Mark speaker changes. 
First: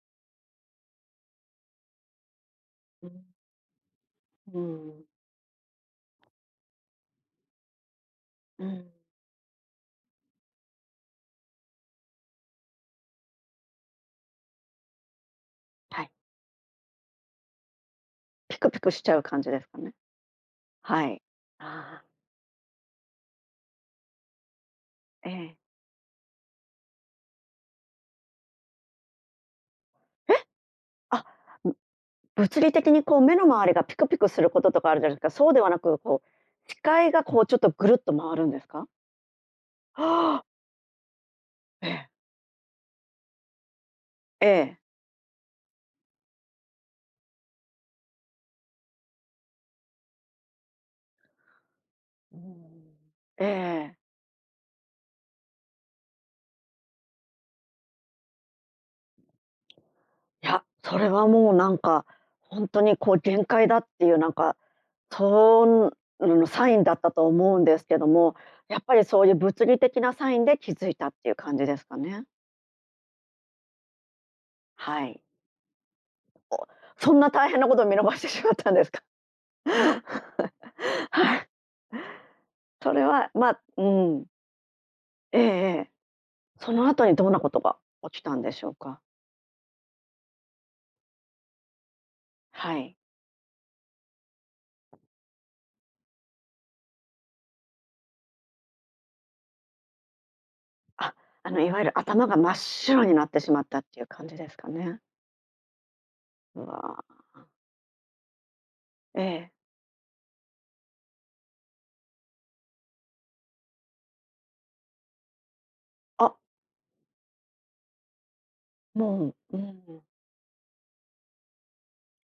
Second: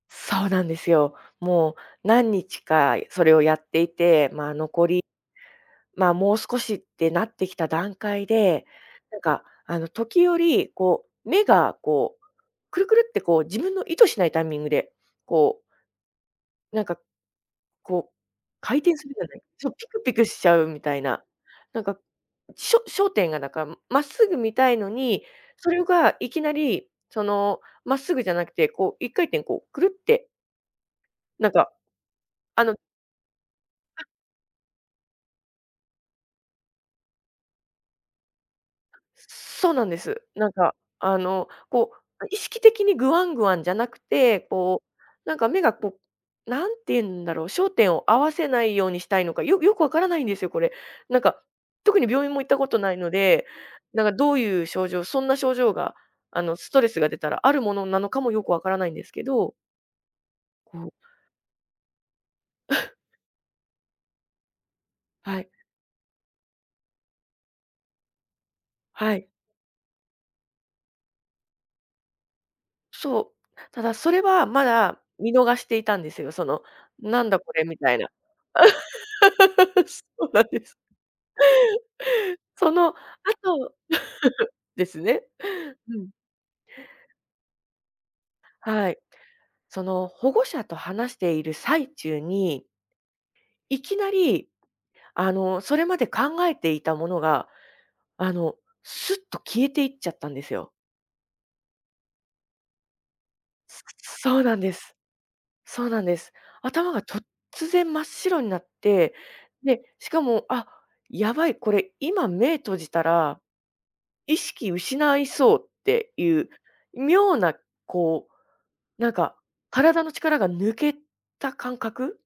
Speaker 1: そうなんですよ。もう何日か
Speaker 2: う
Speaker 1: いそ
Speaker 2: ん。
Speaker 1: れをやっていて、ま
Speaker 2: う
Speaker 1: あ、
Speaker 2: ー
Speaker 1: 残
Speaker 2: ん。
Speaker 1: り、まあ、もう少しってなってきた段階
Speaker 2: う
Speaker 1: で、
Speaker 2: ん。
Speaker 1: なか、あの、時折、こう、目がこう、くるくるってこう自分の意図しないタイミングで、こう
Speaker 2: はい。
Speaker 1: なんか、こう、
Speaker 2: ピクピ
Speaker 1: 回
Speaker 2: ク
Speaker 1: 転
Speaker 2: し
Speaker 1: す
Speaker 2: ち
Speaker 1: る
Speaker 2: ゃ
Speaker 1: じ
Speaker 2: う
Speaker 1: ゃな
Speaker 2: 感
Speaker 1: い
Speaker 2: じです
Speaker 1: そう
Speaker 2: か
Speaker 1: ピ
Speaker 2: ね。
Speaker 1: クピクしちゃうみたい
Speaker 2: はい、
Speaker 1: な。なんか
Speaker 2: ああ。
Speaker 1: しょ焦点がなか、まっすぐ見たいのに、
Speaker 2: ええ。
Speaker 1: それがいきなり、その、まっすぐじゃなくて、こう一回転、こう、くるって
Speaker 2: えっ、あ、
Speaker 1: なんか
Speaker 2: ん物
Speaker 1: あ
Speaker 2: 理
Speaker 1: の
Speaker 2: 的にこう目の周りが、ピ
Speaker 1: あ
Speaker 2: クピクすることとかあるじゃないですか。そうではなく、こう視界がこうちょっとぐるっと回るんですか？
Speaker 1: そうなんです。
Speaker 2: はあ！
Speaker 1: なんか、あのこ
Speaker 2: え！
Speaker 1: う、意識的にグワングワンじゃなくて、
Speaker 2: ええ。
Speaker 1: こう、なんか目が、こ、何て言うんだろう、焦点を合わせないようにしたいのか、よよくわからないんですよ、これ。なんか特に病院
Speaker 2: うー
Speaker 1: も行ったことない
Speaker 2: ん、
Speaker 1: の
Speaker 2: え
Speaker 1: で、
Speaker 2: えええ。
Speaker 1: なかどういう症状、そんな症状があのストレスが出たらあるものなのかもよくわからないんですけど
Speaker 2: や、
Speaker 1: こう
Speaker 2: それはもうなんか、ほんと にこう限界だっていうなんか、
Speaker 1: はい。
Speaker 2: そんのサインだったと思うんですけども、やっぱり
Speaker 1: は
Speaker 2: そ
Speaker 1: い。
Speaker 2: ういう物理的なサインで気づいたっていう感じですかね？
Speaker 1: そう。ただそれは、まだ
Speaker 2: はい。
Speaker 1: 見逃していたんですよ。その、
Speaker 2: お、そん
Speaker 1: なん
Speaker 2: な
Speaker 1: だ
Speaker 2: 大
Speaker 1: こ
Speaker 2: 変
Speaker 1: れ
Speaker 2: なこ
Speaker 1: み
Speaker 2: とを
Speaker 1: た
Speaker 2: 見
Speaker 1: いな。
Speaker 2: 逃してしまったんですか？
Speaker 1: そうなんです。
Speaker 2: はい。
Speaker 1: その
Speaker 2: そ
Speaker 1: 後、
Speaker 2: れはまあ うん。
Speaker 1: ですね。
Speaker 2: ええええ。
Speaker 1: うん。
Speaker 2: その後にどんなことが起きたんでしょう
Speaker 1: はい。
Speaker 2: か？
Speaker 1: その保護者と話している最中に
Speaker 2: はい。
Speaker 1: いきなり、あの、それまで考えていたものが、あのすっと消えていっちゃったんですよ。
Speaker 2: あ、あのいわゆる頭が真っ白になってしまった
Speaker 1: す
Speaker 2: っていう感
Speaker 1: そ
Speaker 2: じ
Speaker 1: う
Speaker 2: で
Speaker 1: な
Speaker 2: す
Speaker 1: ん
Speaker 2: か
Speaker 1: です、
Speaker 2: ね？
Speaker 1: そうなんです。
Speaker 2: う
Speaker 1: 頭が
Speaker 2: わ。
Speaker 1: とっつぜん真っ白んなって、
Speaker 2: ええ。
Speaker 1: で、しかも「あ、やばいこれ今目閉じたら、意識失いそう」ってい
Speaker 2: あ
Speaker 1: う妙な、こう、なんか、
Speaker 2: もう、うーん。
Speaker 1: 体の力が抜けた感覚。